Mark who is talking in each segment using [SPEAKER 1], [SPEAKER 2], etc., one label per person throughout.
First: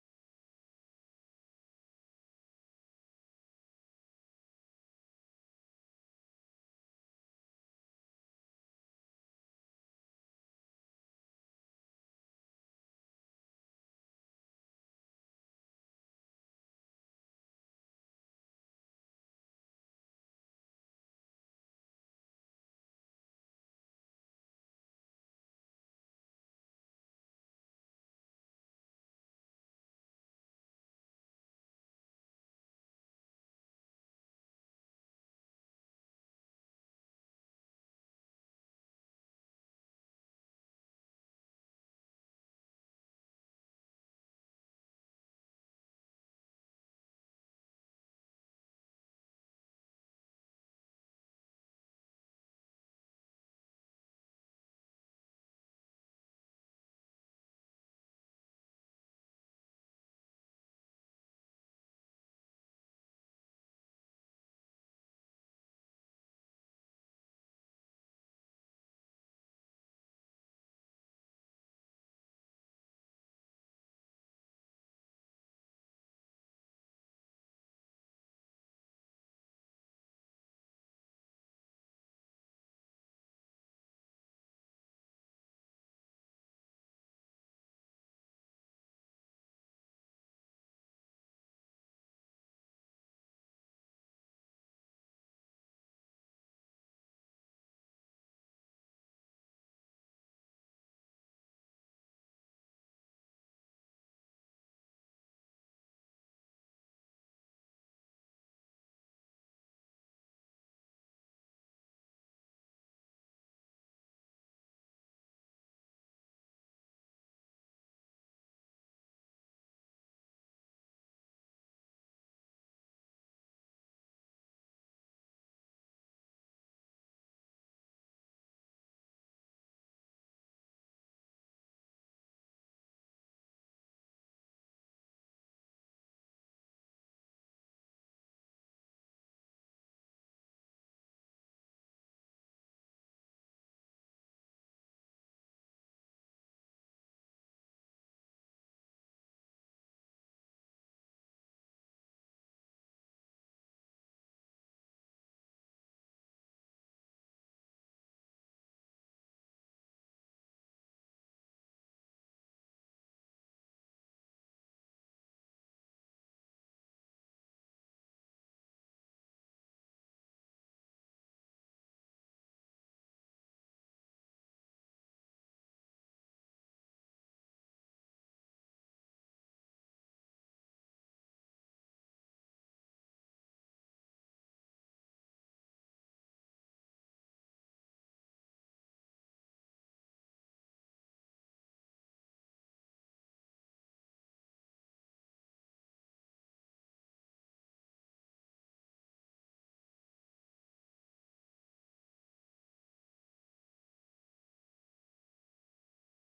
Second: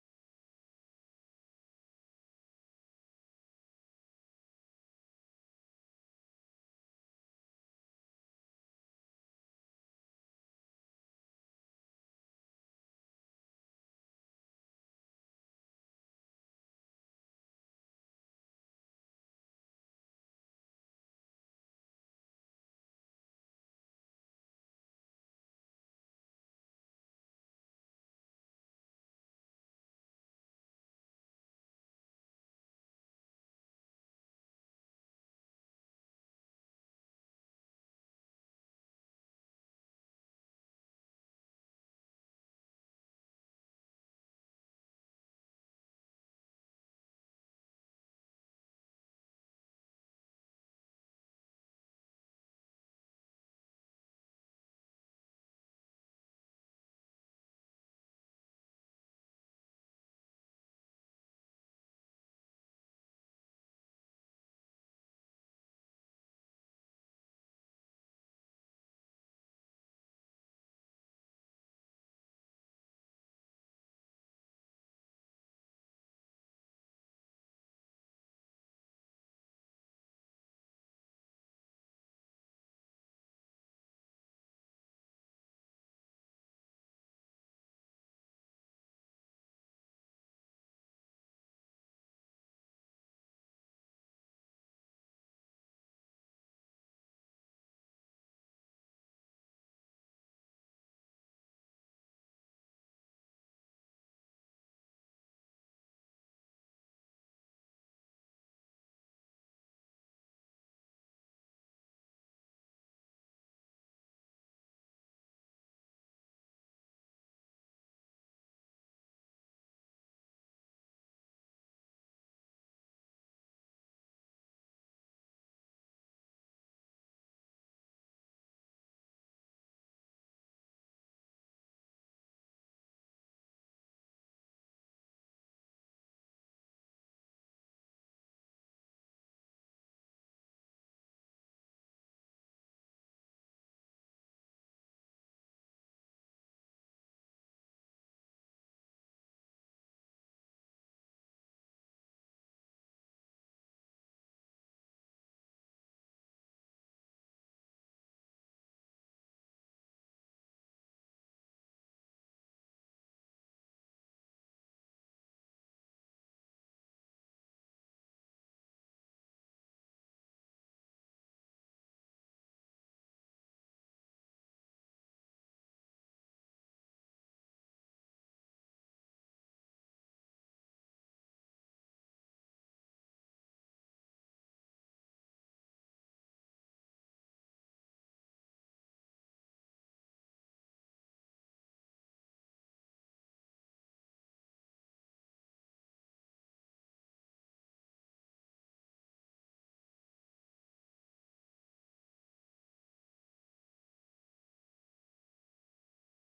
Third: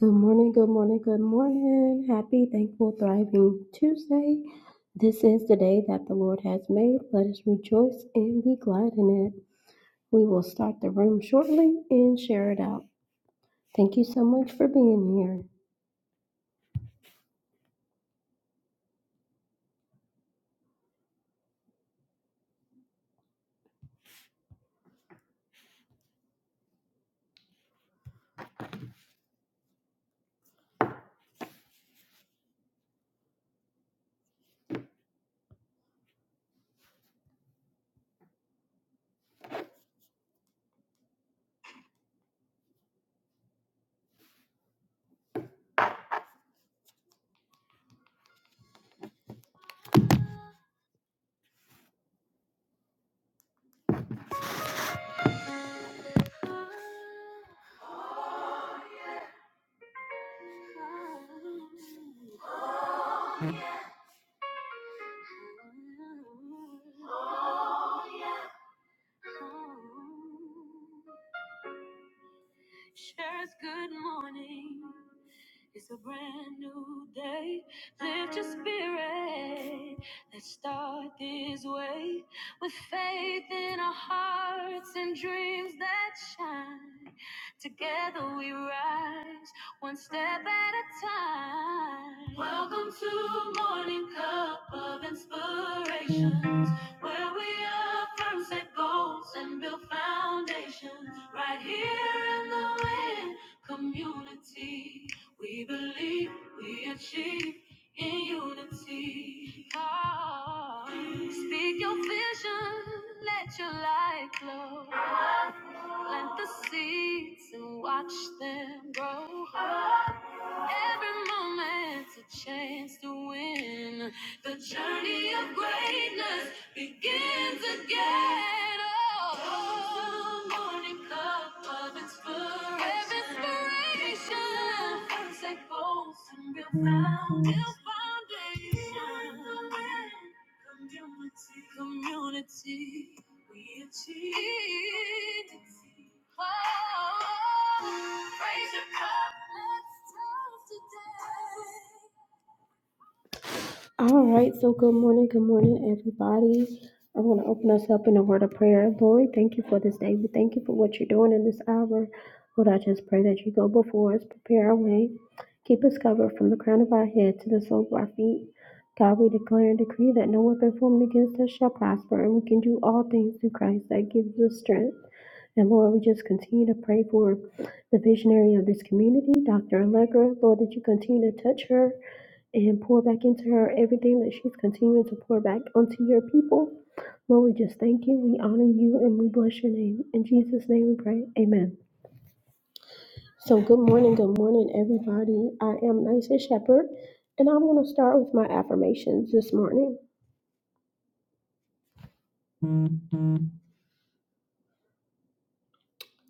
[SPEAKER 1] Good morning, good morning, good morning. Happy, thankful, thriving Tuesday. This is the day that the Lord has made. Let us rejoice and be glad in it. We will start the room shortly and share it out. Thank you so much for being here. All right, so good morning, good morning, everybody. I want to open us up in a word of prayer. Lord, thank you for this day. We thank you for what you're doing in this hour. Lord, I just pray that you go before us, prepare our way, keep us covered from the crown of our head to the sole of our feet. God, we declare and decree that no weapon formed against us shall prosper, and we can do all things through Christ that gives us strength. And Lord, we just continue to pray for the visionary of this community, Dr. Allegra. Lord, that you continue to touch her and pour back into her everything that she's continuing to pour back onto your people. Lord, we just thank you, we honor you, and we bless your name. In Jesus' name we pray. Amen. So, good morning, good morning, everybody. I am Nisa Shepherd, and I'm going to start with my affirmations this morning.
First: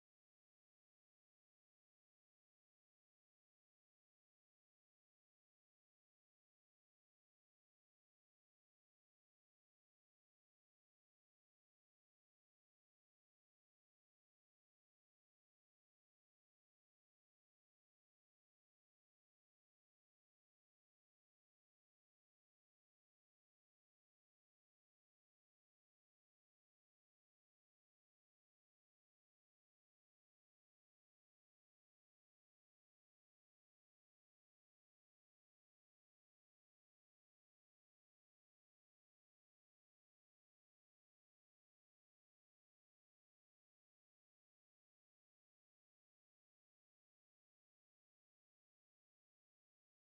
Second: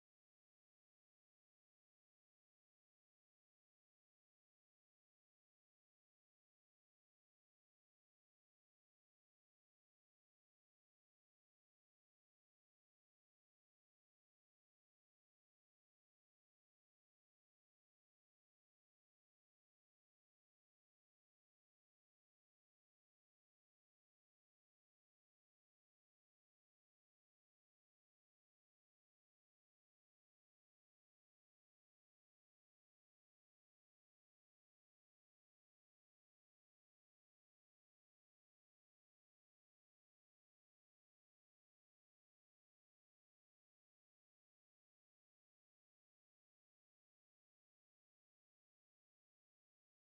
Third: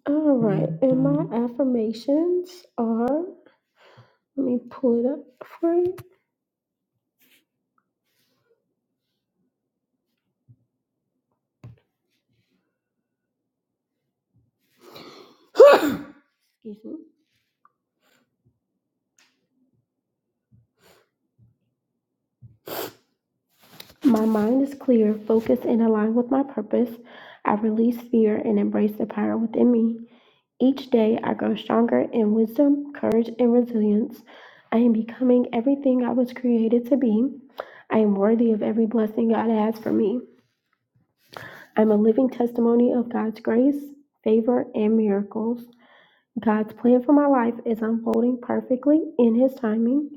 [SPEAKER 1] All right, and my affirmations are let me pull it up for you. Excuse me. My mind is clear, focused, and aligned with my purpose. I release fear and embrace the power within me. Each day I grow stronger in wisdom, courage, and resilience. I am becoming everything I was created to be. I am worthy of every blessing God has for me. I'm a living testimony of God's grace, favor, and miracles. God's plan for my life is unfolding perfectly in His timing.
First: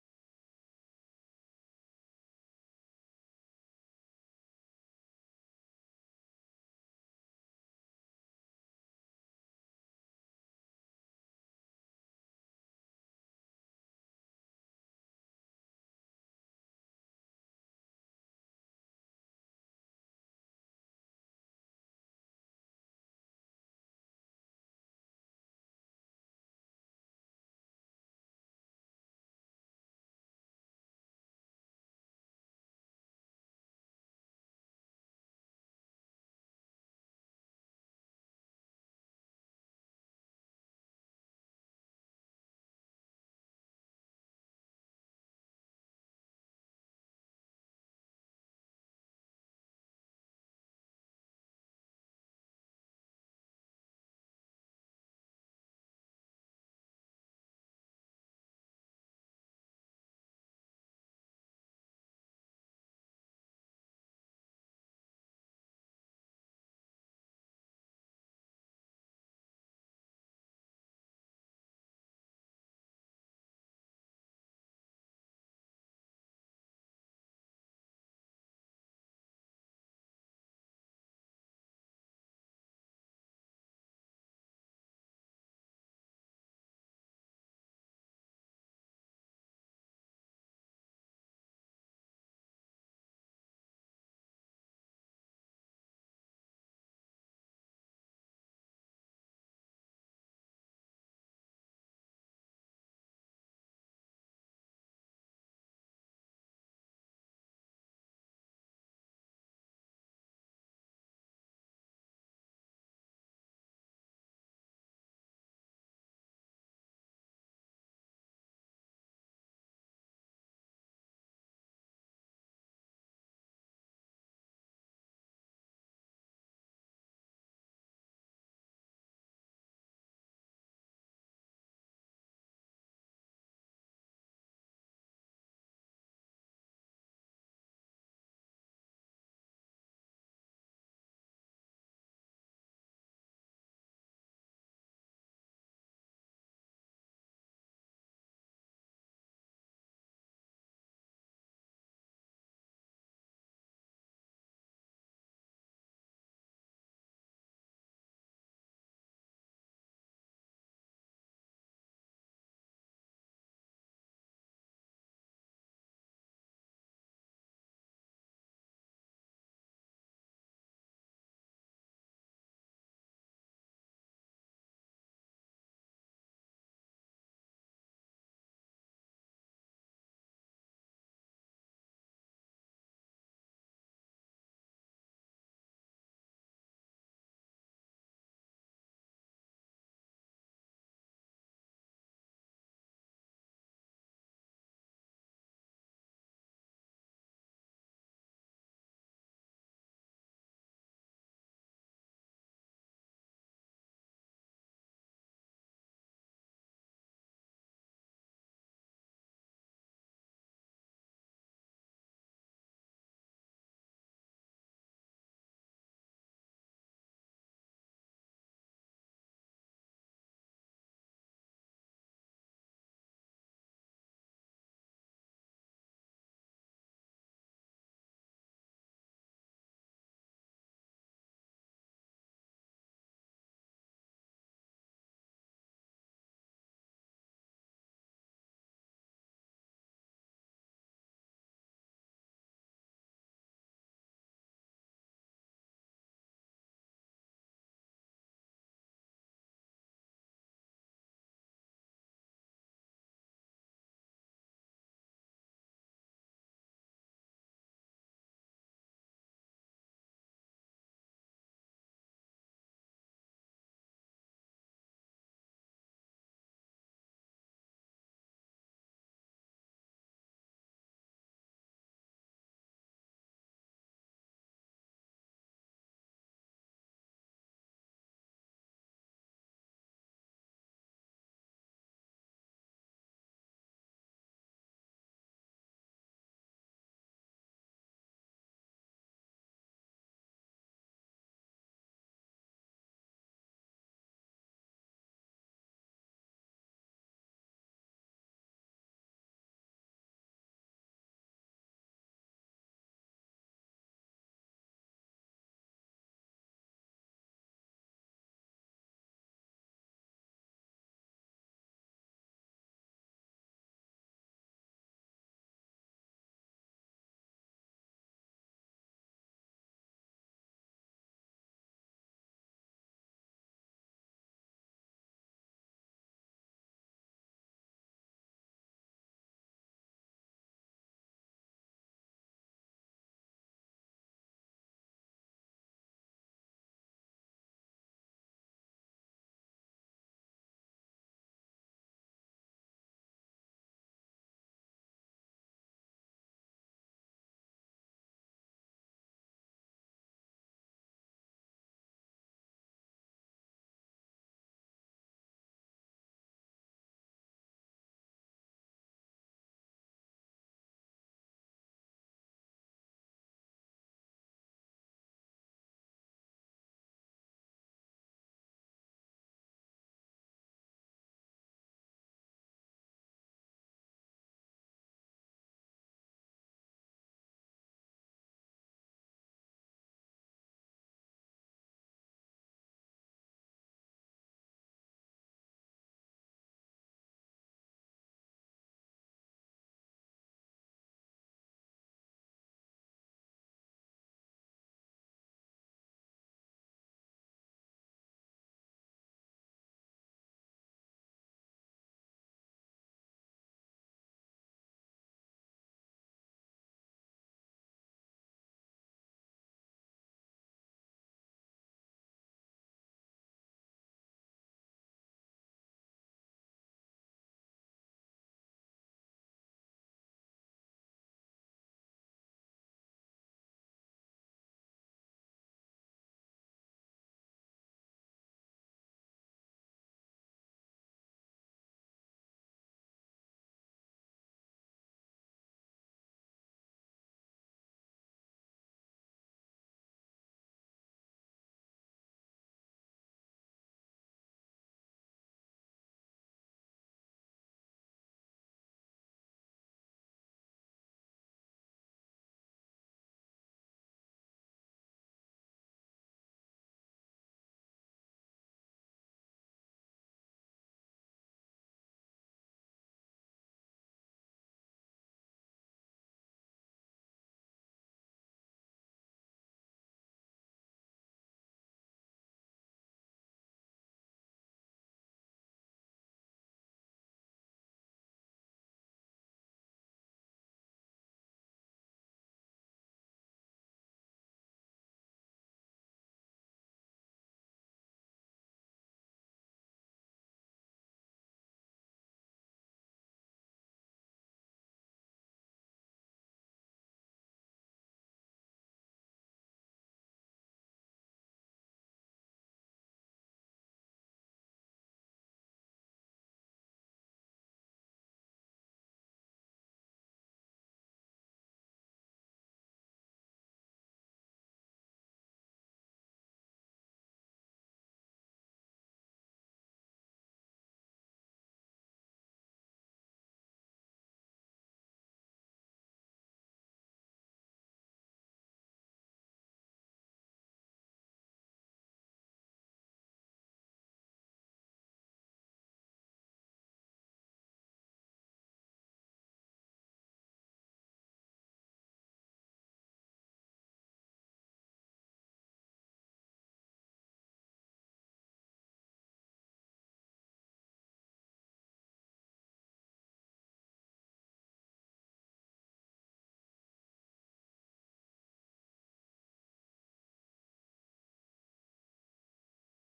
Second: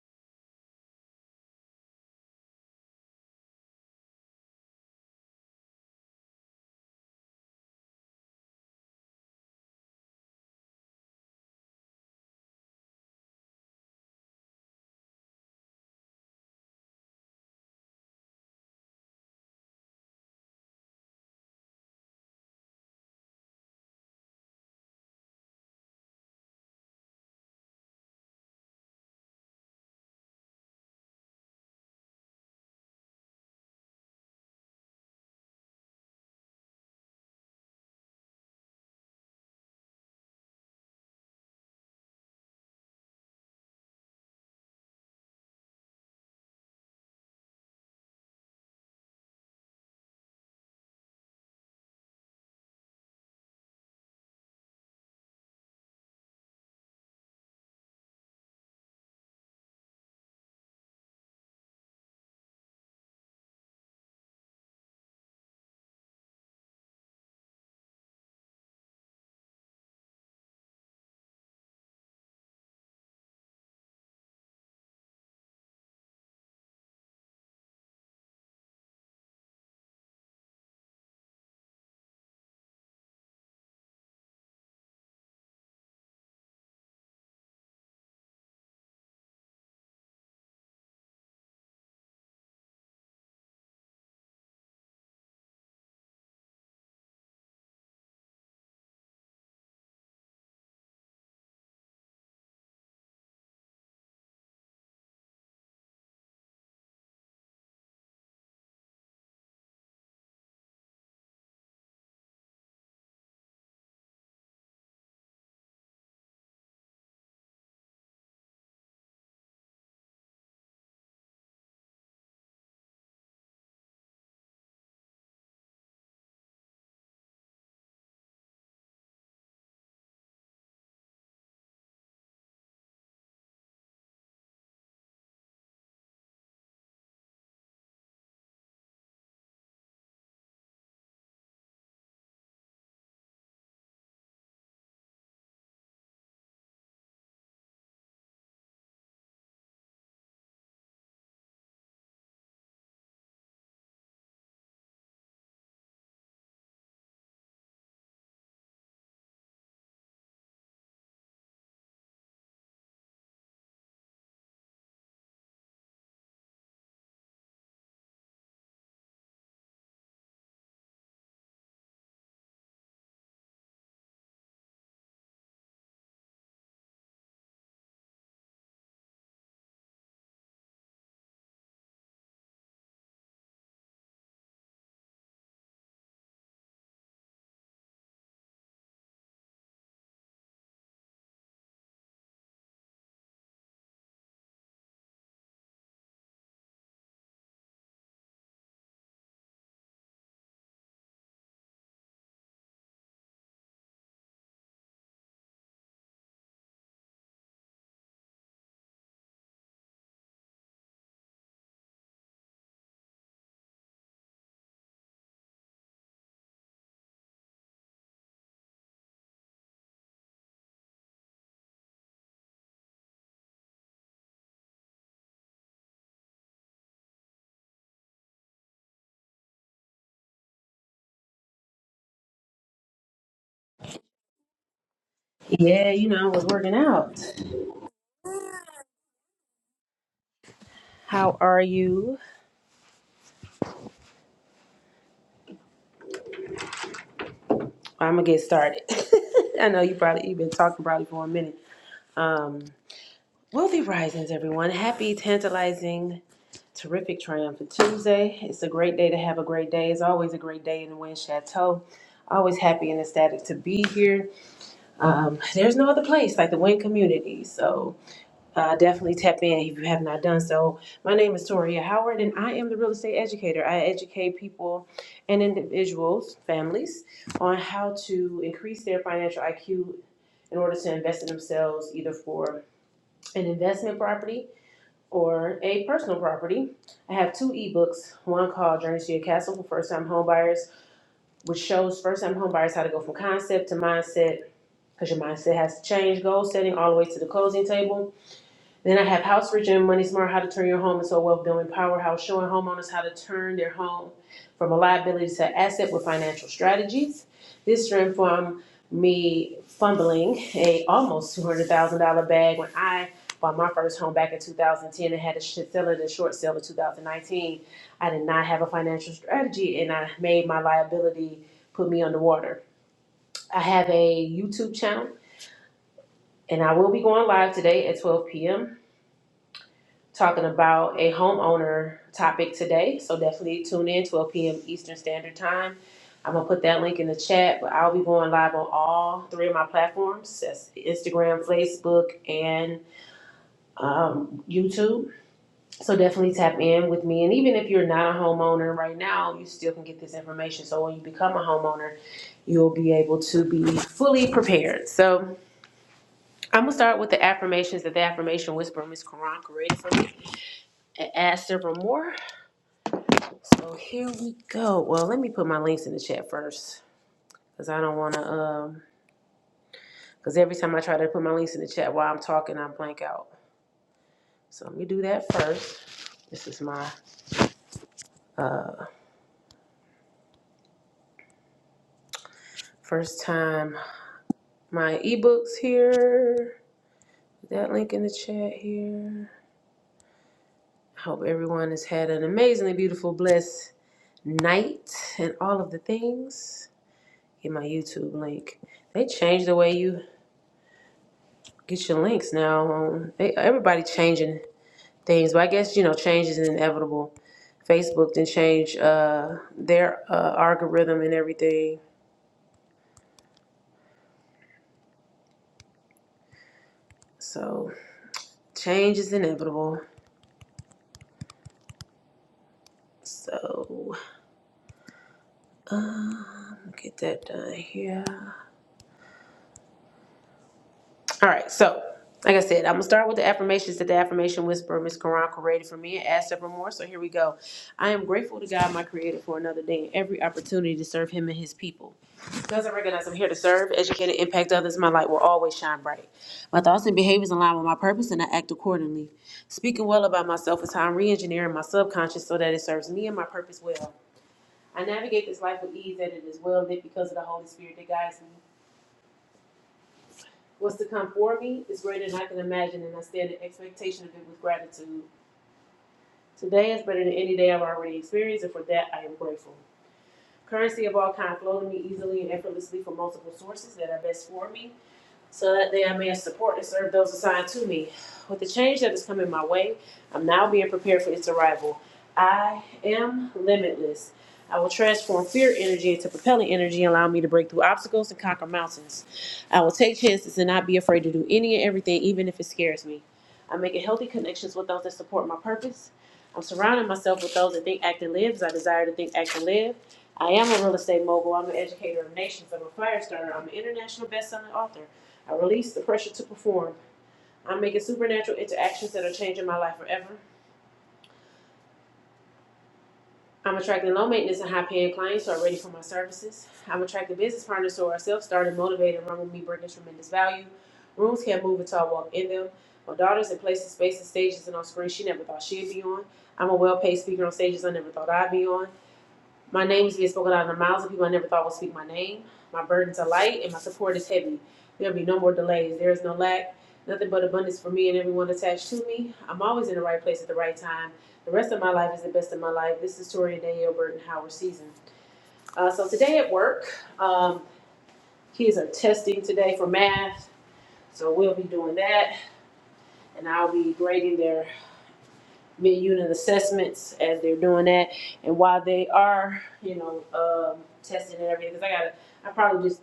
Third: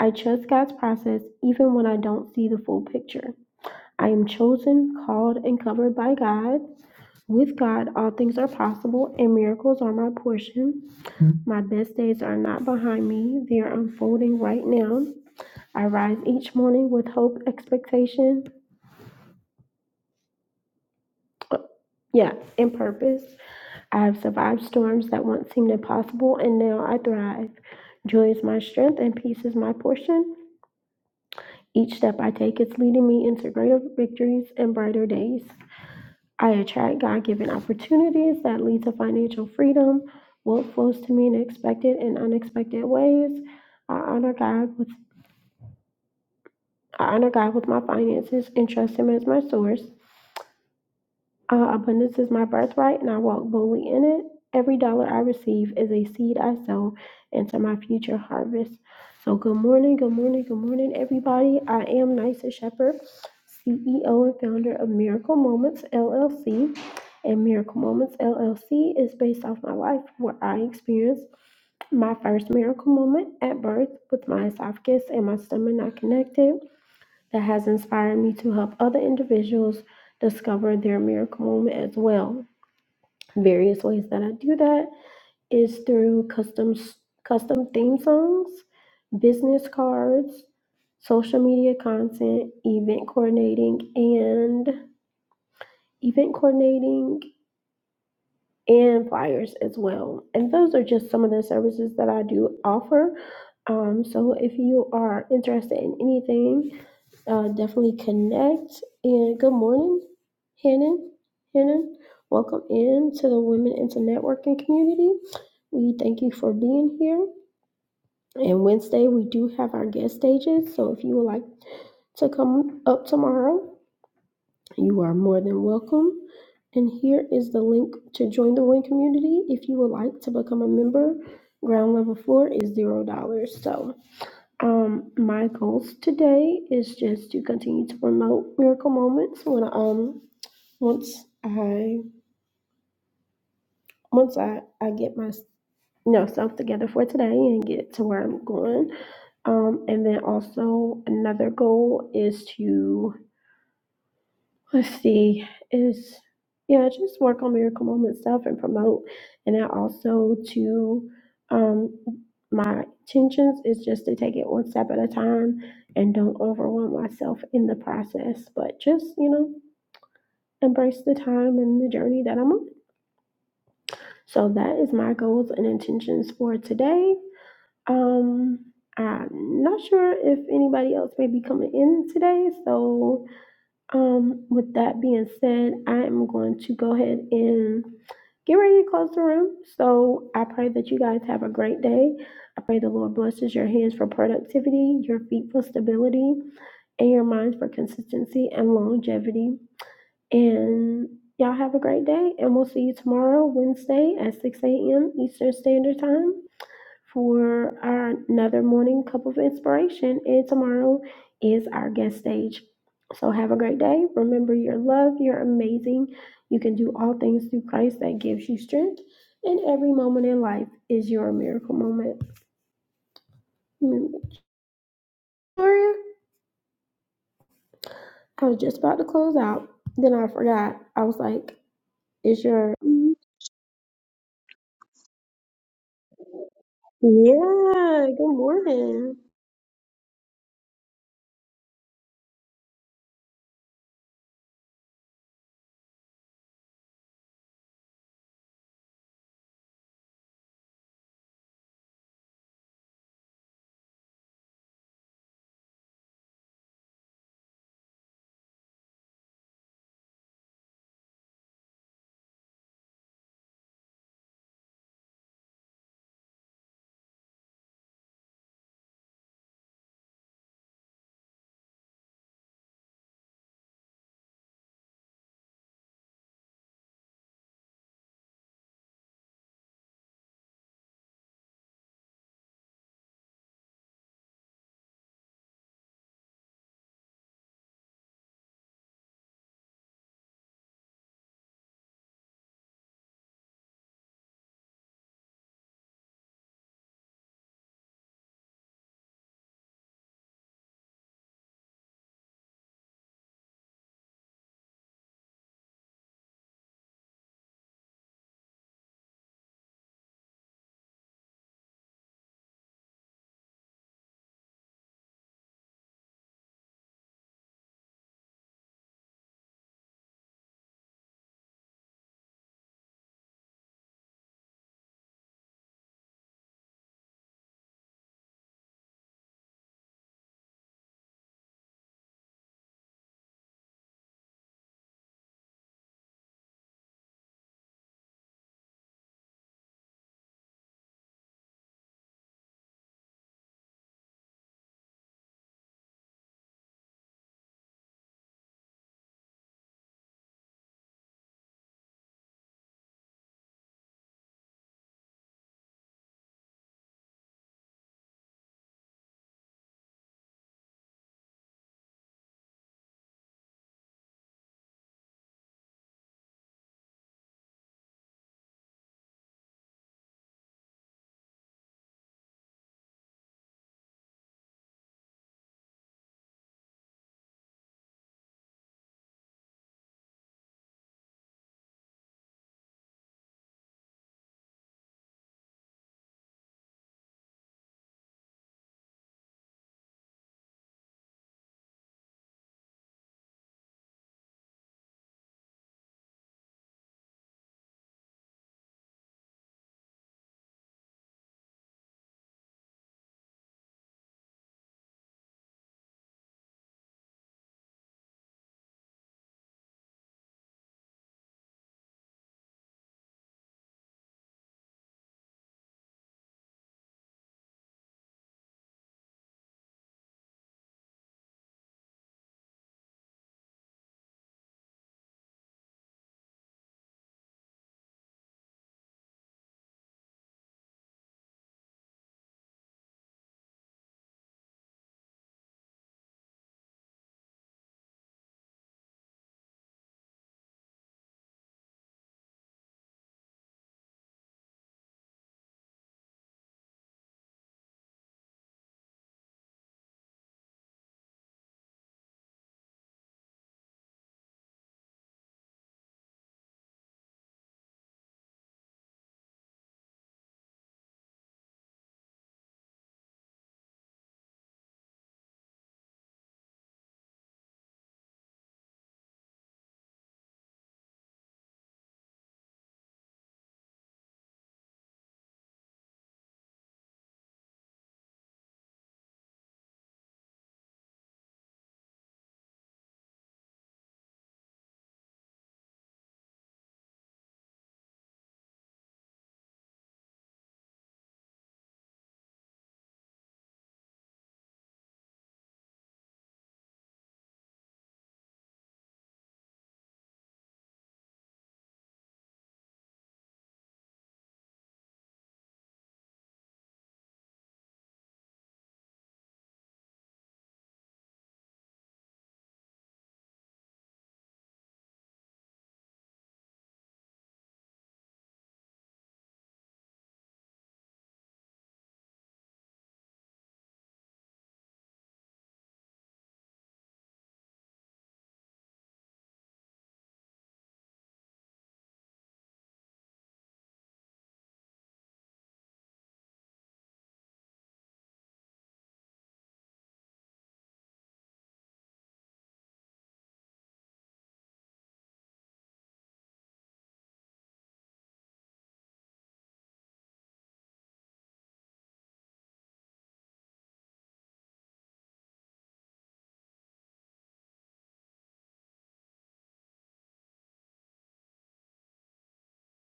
[SPEAKER 1] I trust God's process even when I don't see the full picture. I am chosen, called, and covered by God. With God, all things are possible, and miracles are my portion. My best days are not behind me, they are unfolding right now. I rise each morning with hope, expectation, yeah, and purpose. I have survived storms that once seemed impossible, and now I thrive. Joy is my strength, and peace is my portion. Each step I take is leading me into greater victories and brighter days. I attract God given opportunities that lead to financial freedom. Wealth flows to me in expected and unexpected ways. I honor God with I honor God with my finances and trust Him as my source. Uh, abundance is my birthright, and I walk boldly in it. Every dollar I receive is a seed I sow into my future harvest. So, good morning, good morning, good morning, everybody. I am Nysa Shepherd, CEO and founder of Miracle Moments LLC. And Miracle Moments LLC is based off my life where I experienced my first miracle moment at birth with my esophagus and my stomach not connected that has inspired me to help other individuals discover their miracle moment as well. Various ways that I do that is through custom custom theme songs, business cards, social media content, event coordinating and event coordinating and flyers as well. And those are just some of the services that I do offer. Um, so if you are interested in anything uh, definitely connect. And good morning, Hannon. Hannon, welcome in to the Women into Networking community. We thank you for being here. And Wednesday, we do have our guest stages. So if you would like to come up tomorrow, you are more than welcome. And here is the link to join the WIN community if you would like to become a member. Ground level floor is $0. So um, my goals today is just to continue to promote miracle moments when um once I once I I get my you know self together for today and get to where I'm going. Um, and then also another goal is to let's see, is yeah, just work on miracle moment stuff and promote. And then also to um my intentions is just to take it one step at a time and don't overwhelm myself in the process, but just, you know, embrace the time and the journey that I'm on. So that is my goals and intentions for today. Um I'm not sure if anybody else may be coming in today, so Um, with that being said, I am going to go ahead and get ready to close the room. So I pray that you guys have a great day. I pray the Lord blesses your hands for productivity, your feet for stability, and your minds for consistency and longevity. And y'all have a great day. And we'll see you tomorrow, Wednesday at 6 a.m. Eastern Standard Time for our another morning cup of inspiration. And tomorrow is our guest stage. So have a great day. Remember, your love, You're amazing. You can do all things through Christ that gives you strength. And every moment in life is your miracle moment. Mm, I was just about to close out. Then I forgot. I was like, "Is your yeah?
[SPEAKER 2] Yeah, you know, I was working out.
[SPEAKER 1] Good morning."
[SPEAKER 2] How are you? I'm gonna get started. I know you probably you've been talking probably for a minute. Um, wealthy risings, everyone. Happy, tantalizing, terrific, triumphant Tuesday. It's a great day to have a great day. It's always a great day in the Wind Chateau. Always happy and ecstatic to be here. Um, there's no other place like the Wind community. So. uh, definitely tap in if you have not done so. My name is Toria Howard, and I am the real estate educator. I educate people and individuals, families, on how to increase their financial IQ in order to invest in themselves, either for an investment property or a personal property. I have two ebooks. One called Journey to Your Castle for first-time homebuyers, which shows first-time homebuyers how to go from concept to mindset. Because your mindset has to change, goal setting all the way to the closing table then I have House Rich and Money Smart, How to Turn Your Home into a Wealth Building Powerhouse, showing homeowners how to turn their home from a liability to asset with financial strategies. This stemmed from me fumbling a almost two hundred thousand dollar bag when I bought my first home back in two thousand ten and had to sell it and short sale in two thousand nineteen. I did not have a financial strategy and I made my liability put me underwater. I have a YouTube channel and I will be going live today at twelve p.m. talking about a homeowner topic today. So definitely tune in 12 p.m. Eastern Standard Time. I'm gonna put that link in the chat, but I'll be going live on all three of my platforms. That's Instagram, Facebook, and um, YouTube. So definitely tap in with me. And even if you're not a homeowner right now, you still can get this information. So when you become a homeowner, you'll be able to be fully prepared. So I'm gonna start with the affirmations that the affirmation whisperer Miss Karan created for me and add several more. So here we go. Well, let me put my links in the chat first, cause I don't wanna um, cause every time I try to put my links in the chat while I'm talking, I blank out. So let me do that first. This is my uh first time. My ebooks here. Put That link in the chat here. I hope everyone has had an amazingly beautiful, blessed night and all of the things. Get my YouTube link. They changed the way you get your links now. Um, they, everybody changing things. But I guess you know, change is inevitable. Facebook didn't change uh, their uh, algorithm and everything. So change is inevitable. So uh, get that done here. All right, so like I said, I'm gonna start with the affirmations that the affirmation whisperer, Miss Quran, created for me and add several more. So here we go. I am grateful to God, my Creator, for another day and every opportunity to serve Him and His people. Because I recognize I'm here to serve, educate, and impact others, my light will always shine bright. My thoughts and behaviors align with my purpose, and I act accordingly. Speaking well about myself is how I'm re-engineering my subconscious so that it serves me and my purpose well. I navigate this life with ease, and it is well lit because of the Holy Spirit that guides me. What's to come for me is greater than I can imagine, and I stand in expectation of it with gratitude. Today is better than any day I've already experienced, and for that I am grateful. Currency of all kind flow to me easily and effortlessly from multiple sources that are best for me so that they I may support and serve those assigned to me. With the change that is coming my way, I'm now being prepared for its arrival. I am limitless. I will transform fear energy into propelling energy, allowing me to break through obstacles and conquer mountains. I will take chances and not be afraid to do any and everything, even if it scares me. I'm making healthy connections with those that support my purpose. I'm surrounding myself with those that think, act, and live as I desire to think, act, and live. I am a real estate mogul. I'm an educator of nations. I'm a fire starter. I'm an international best-selling author. I release the pressure to perform. I'm making supernatural interactions that are changing my life forever. I'm attracting low maintenance and high paying clients who are ready for my services. I'm attracting business partners who are self started, motivated, and run with me, bringing tremendous value. Rooms can't move until I walk in them. My daughter's in places, spaces, stages, and on screens she never thought she'd be on. I'm a well paid speaker on stages I never thought I'd be on. My name is being spoken out of the mouths of people I never thought would speak my name. My burdens are light and my support is heavy. There'll be no more delays. There is no lack, nothing but abundance for me and everyone attached to me. I'm always in the right place at the right time. The rest of my life is the best of my life. This is Tori and Danielle Burton Howard season. Uh, so today at work, um, kids are testing today for math. So we'll be doing that and I'll be grading their mid-unit assessments as they're doing that. And while they are, you know, um, testing and everything, because I gotta, I probably just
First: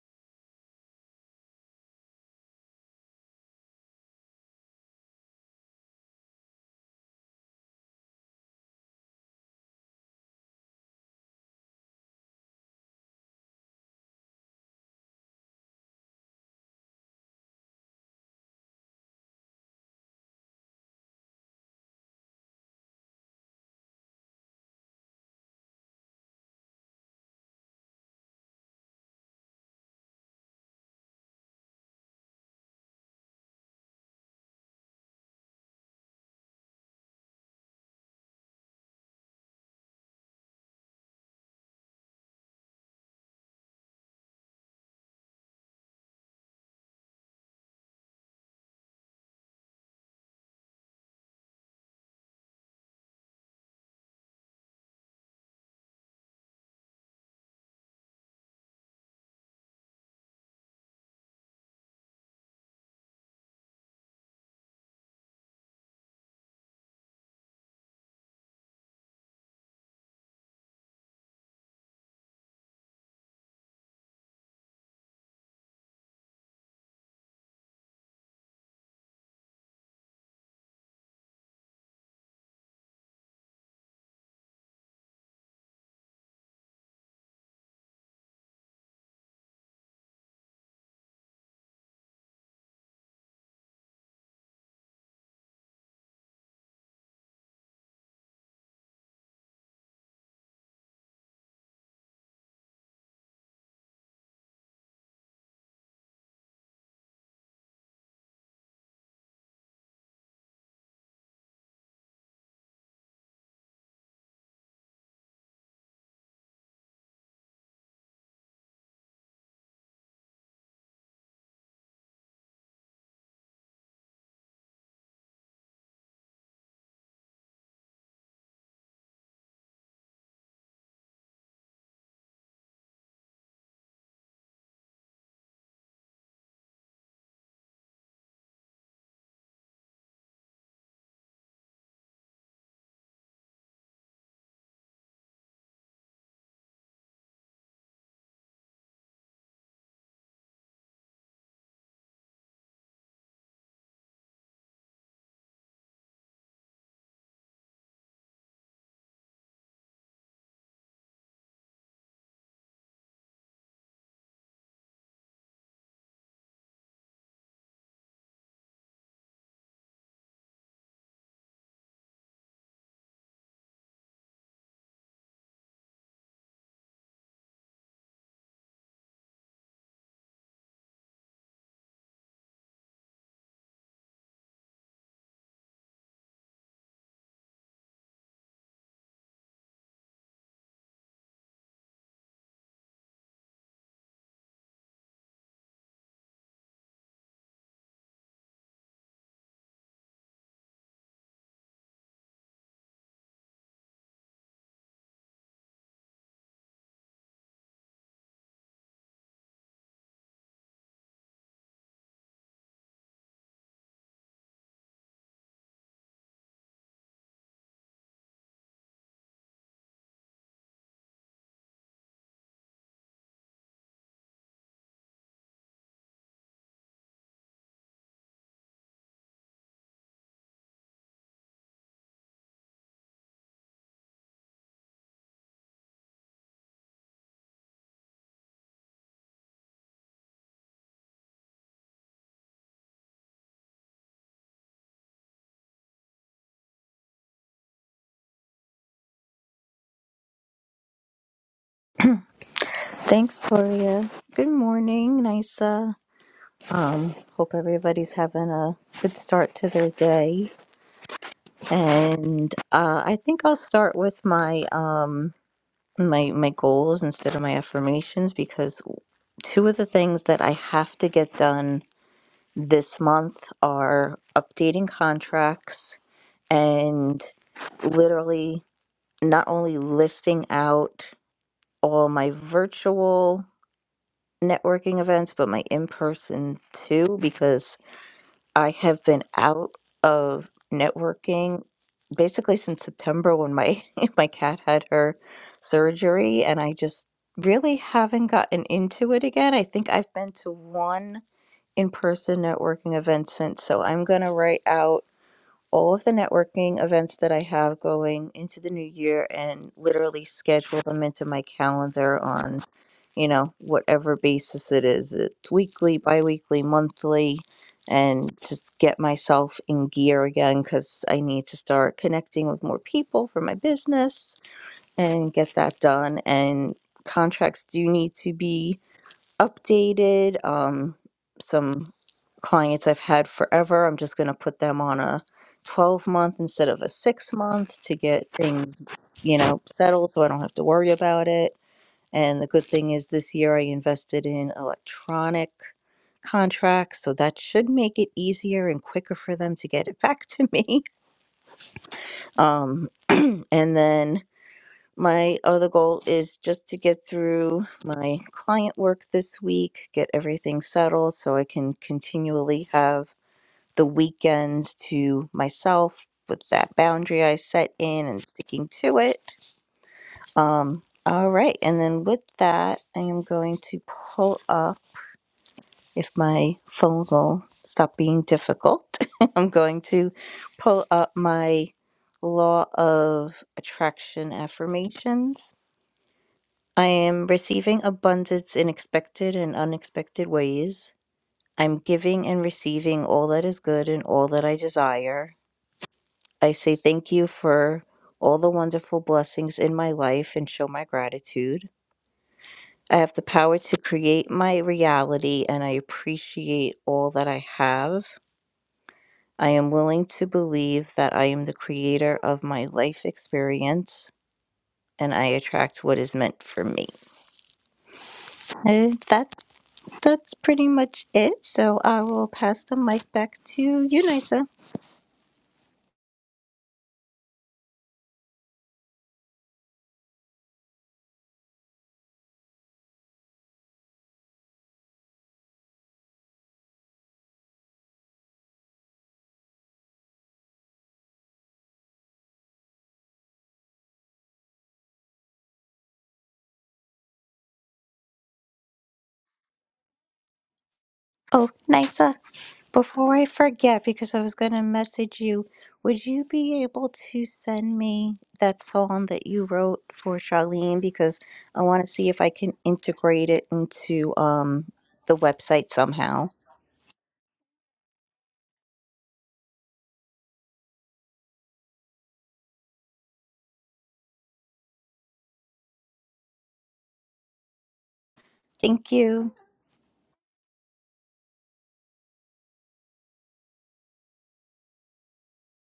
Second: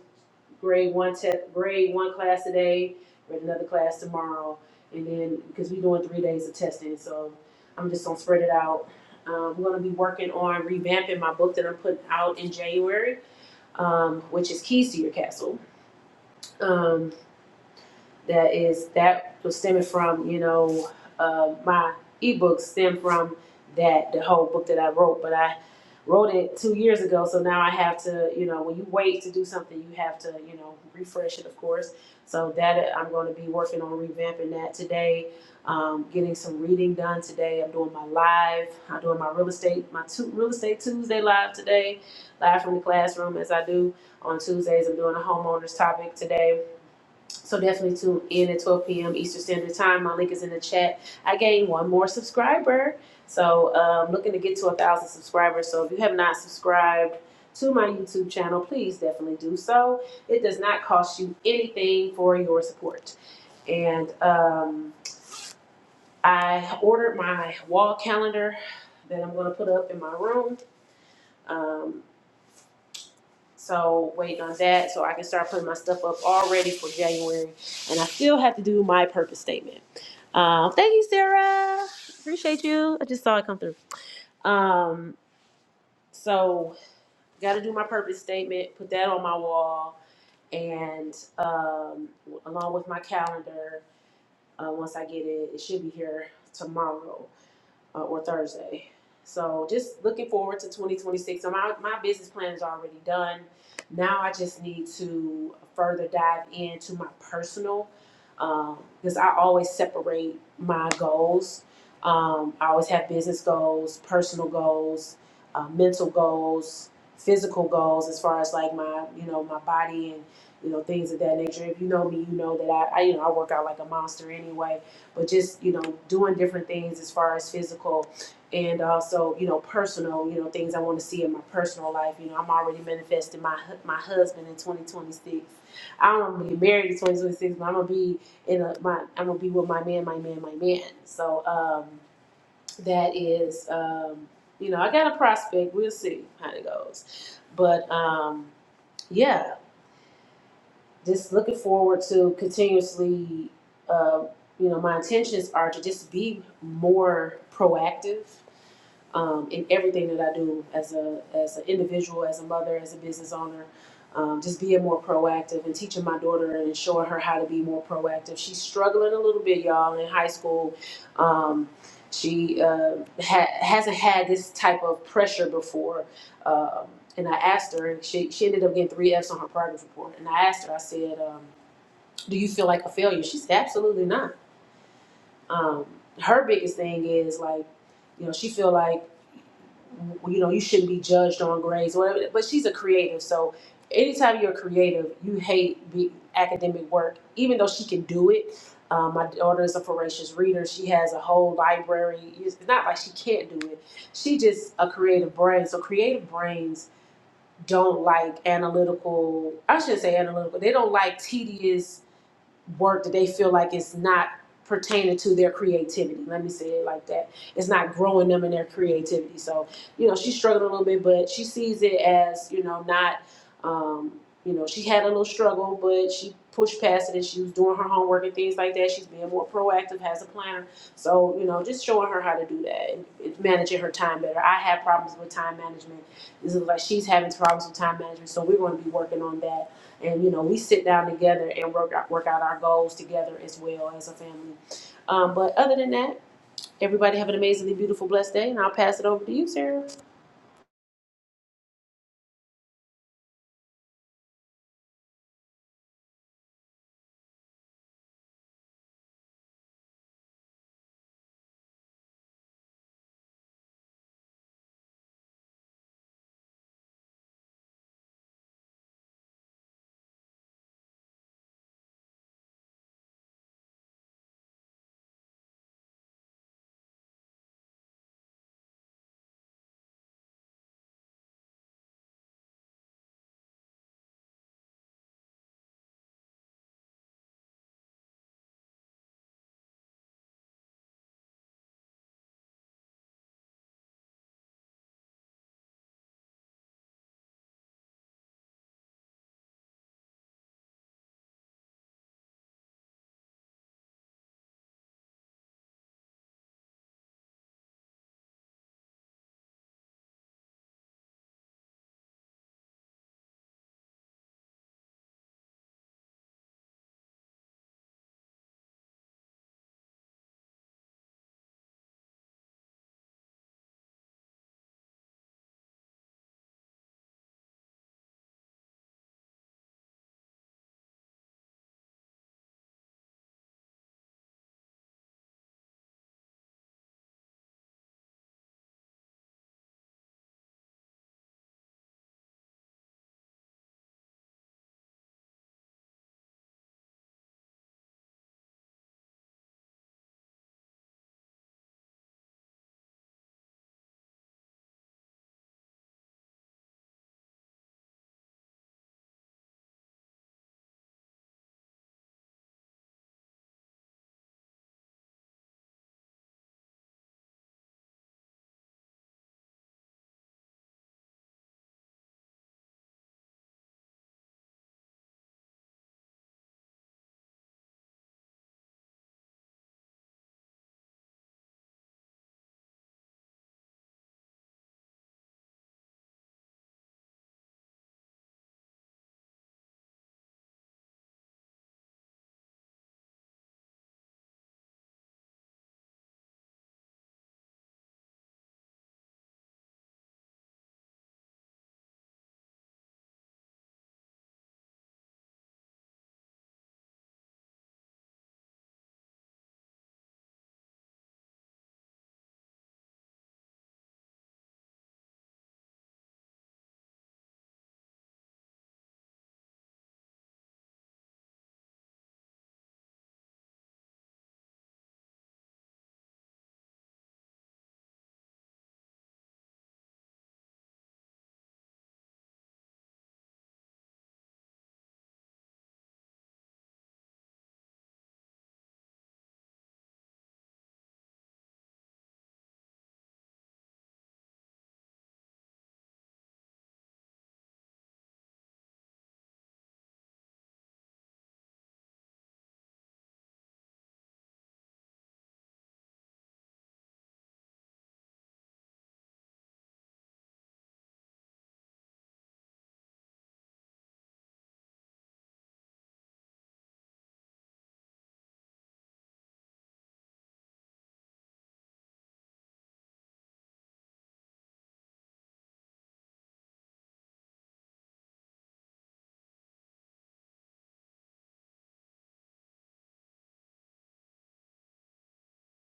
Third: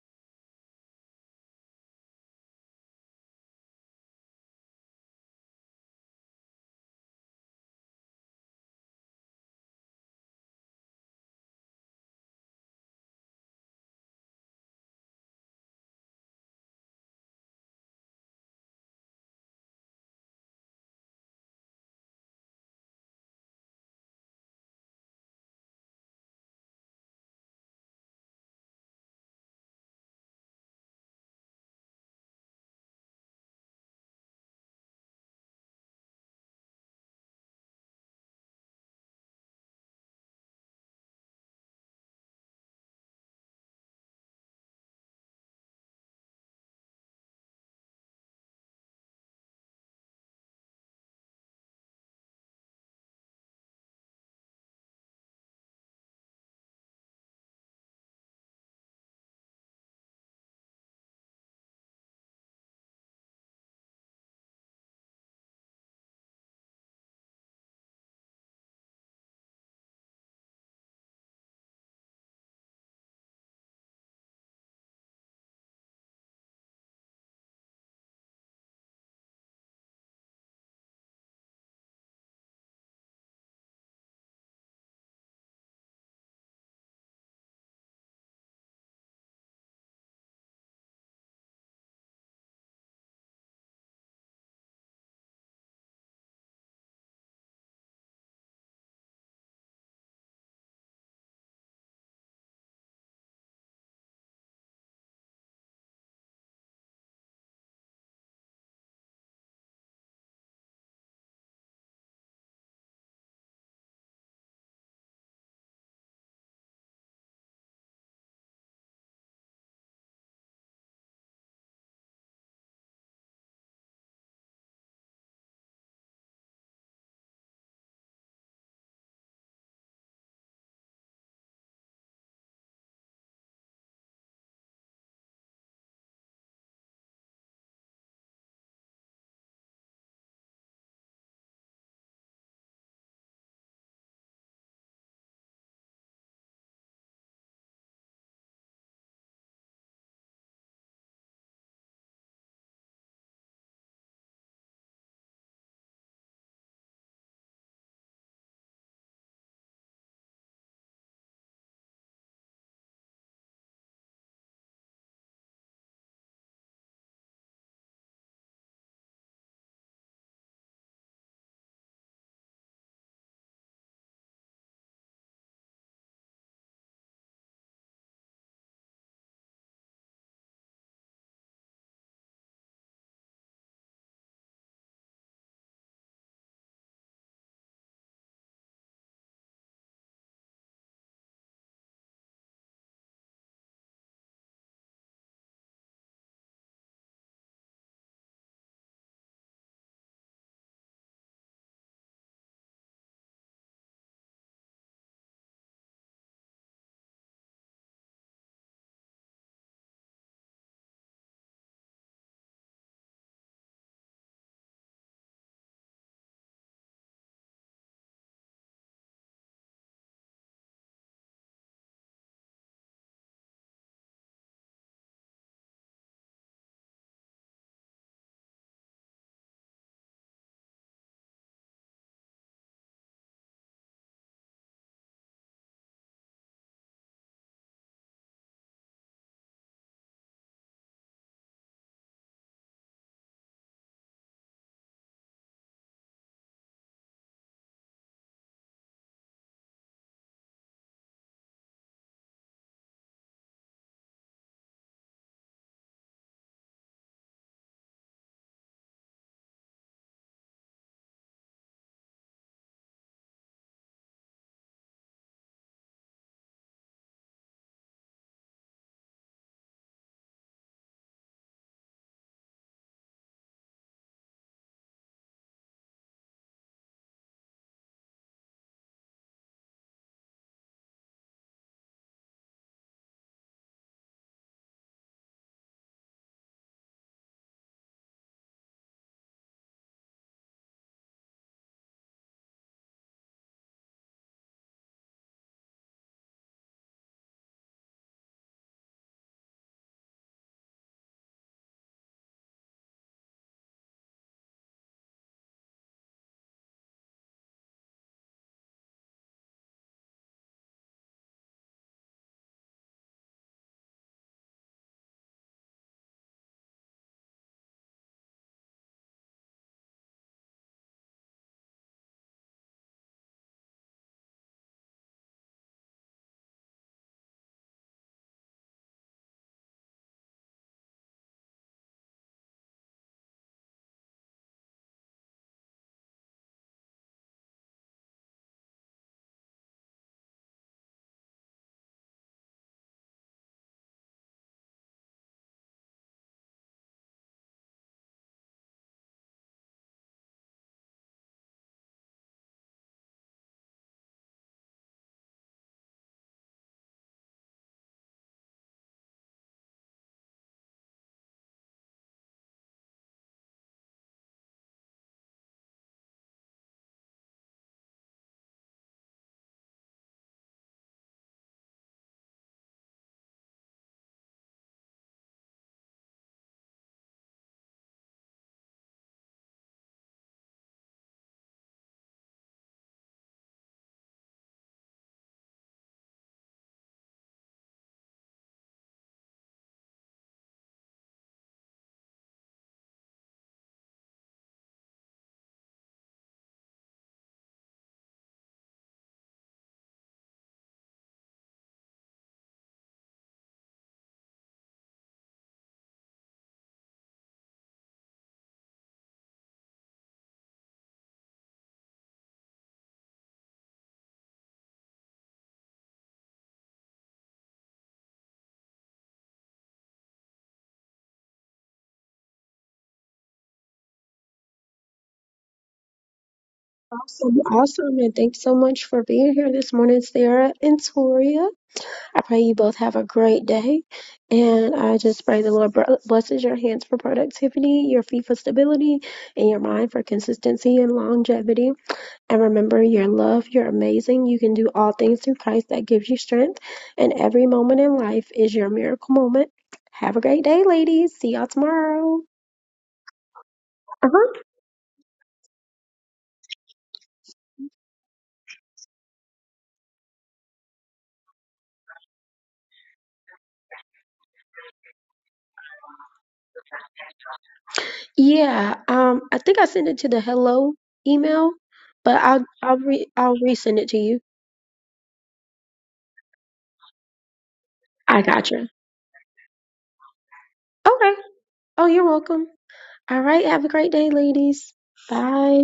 [SPEAKER 2] grade one test, grade one class today, grade another class tomorrow, and then, because we're doing three days of testing, so I'm just gonna spread it out. Um, I'm gonna be working on revamping my book that I'm putting out in January, um, which is Keys to Your Castle. Um, that is that was stemming from you know uh, my ebook stemmed from that the whole book that I wrote, but I wrote it two years ago, so now I have to you know when you wait to do something, you have to you know refresh it, of course. So that I'm going to be working on revamping that today, um, getting some reading done today. I'm doing my live, I'm doing my real estate, my two, real estate Tuesday live today, live from the classroom as I do on Tuesdays. I'm doing a homeowners topic today so definitely tune in at 12 p.m. Eastern Standard Time. My link is in the chat. I gained one more subscriber. So i um, looking to get to a thousand subscribers. So if you have not subscribed to my YouTube channel, please definitely do so. It does not cost you anything for your support. And um, I ordered my wall calendar that I'm going to put up in my room. Um, so waiting on that so I can start putting my stuff up already for January. And I still have to do my purpose statement. Um, thank you, Sarah. Appreciate you. I just saw it come through. Um, so got to do my purpose statement. Put that on my wall, and um, along with my calendar. Uh, once I get it, it should be here tomorrow uh, or Thursday. So just looking forward to 2026. So my, my business plan is already done. Now I just need to further dive into my personal, um, because I always separate my goals. Um, I always have business goals, personal goals, uh, mental goals, physical goals, as far as like my, you know, my body and, you know, things of that nature. If you know me, you know that I, I you know, I work out like a monster anyway but just you know doing different things as far as physical and also you know personal you know things i want to see in my personal life you know i'm already manifesting my hu- my husband in 2026 i don't want to get married in 2026 but i'm gonna be in a my i'm gonna be with my man my man my man so um that is um you know i got a prospect we'll see how it goes but um yeah just looking forward to continuously, uh, you know, my intentions are to just be more proactive um, in everything that I do as a as an individual, as a mother, as a business owner. Um, just being more proactive and teaching my daughter and showing her how to be more proactive. She's struggling a little bit, y'all, in high school. Um, she uh, ha- hasn't had this type of pressure before. Um, and I asked her, and she, she ended up getting three F's on her progress report. And I asked her, I said, um, Do you feel like a failure? She said, Absolutely not. Um, her biggest thing is like, you know, she feel like you know you shouldn't be judged on grades or whatever but she's a creative so anytime you're creative you hate be academic work even though she can do it um, my daughter is a voracious reader she has a whole library it's not like she can't do it she just a creative brain so creative brains don't like analytical i shouldn't say analytical they don't like tedious work that they feel like it's not pertaining to their creativity. Let me say it like that. It's not growing them in their creativity. So, you know, she's struggling a little bit, but she sees it as, you know, not, um, you know, she had a little struggle, but she pushed past it and she was doing her homework and things like that. She's being more proactive, has a planner. So, you know, just showing her how to do that and managing her time better. I have problems with time management it was like she's having problems with time management, so we're going to be working on that. And you know, we sit down together and work out, work out our goals together as well as a family. Um, but other than that, everybody have an amazingly beautiful, blessed day, and I'll pass it over to you, Sarah.
[SPEAKER 3] Thanks, Toria. Good morning, Nisa. Um, hope everybody's having a good start to their day. And uh, I think I'll start with my um my my goals instead of my affirmations because two of the things that I have to get done this month are updating contracts and literally not only listing out all my virtual networking events, but my in person too, because I have been out of networking basically since September when my my cat had her surgery, and I just really haven't gotten into it again. I think I've been to one in person networking event since, so I'm gonna write out all of the networking events that I have going into the new year and literally schedule them into my calendar on, you know, whatever basis it is. It's weekly, bi weekly, monthly, and just get myself in gear again because I need to start connecting with more people for my business and get that done. And contracts do need to be updated. Um, some clients I've had forever, I'm just going to put them on a 12 month instead of a six month to get things, you know, settled so I don't have to worry about it. And the good thing is this year I invested in electronic contracts, so that should make it easier and quicker for them to get it back to me. Um, and then my other goal is just to get through my client work this week, get everything settled so I can continually have the weekends to myself with that boundary I set in and sticking to it. Um, all right. And then with that, I am going to pull up if my phone will stop being difficult. I'm going to pull up my law of attraction affirmations I am receiving abundance in expected and unexpected ways. I'm giving and receiving all that is good and all that I desire. I say thank you for all the wonderful blessings in my life and show my gratitude. I have the power to create my reality and I appreciate all that I have. I am willing to believe that I am the creator of my life experience and I attract what is meant for me. And that's that's pretty much it. So I will pass the mic back to you, Nisa.
[SPEAKER 1] Awesome, awesome, and thanks so much for being here this morning, Sarah and Toria. I pray you both have a great day. And I just pray the Lord blesses your hands for productivity, your feet for stability, and your mind for consistency and longevity. And remember, you're loved, you're amazing, you can do all things through Christ that gives you strength. And every moment in life is your miracle moment. Have a great day, ladies. See y'all
[SPEAKER 3] Oh, Nisa,
[SPEAKER 1] tomorrow.
[SPEAKER 3] before I forget, because I was
[SPEAKER 1] Uh-huh.
[SPEAKER 3] going to message you, would you be able to send me that song that you wrote for Charlene? Because I want to see if I can integrate it into um, the website somehow.
[SPEAKER 1] Yeah, um, I think I sent it to the hello email, but I'll I'll re I'll resend it to you. I gotcha.
[SPEAKER 3] Thank you.
[SPEAKER 1] Okay. Oh, you're welcome. All right. Have a great day, ladies. Bye.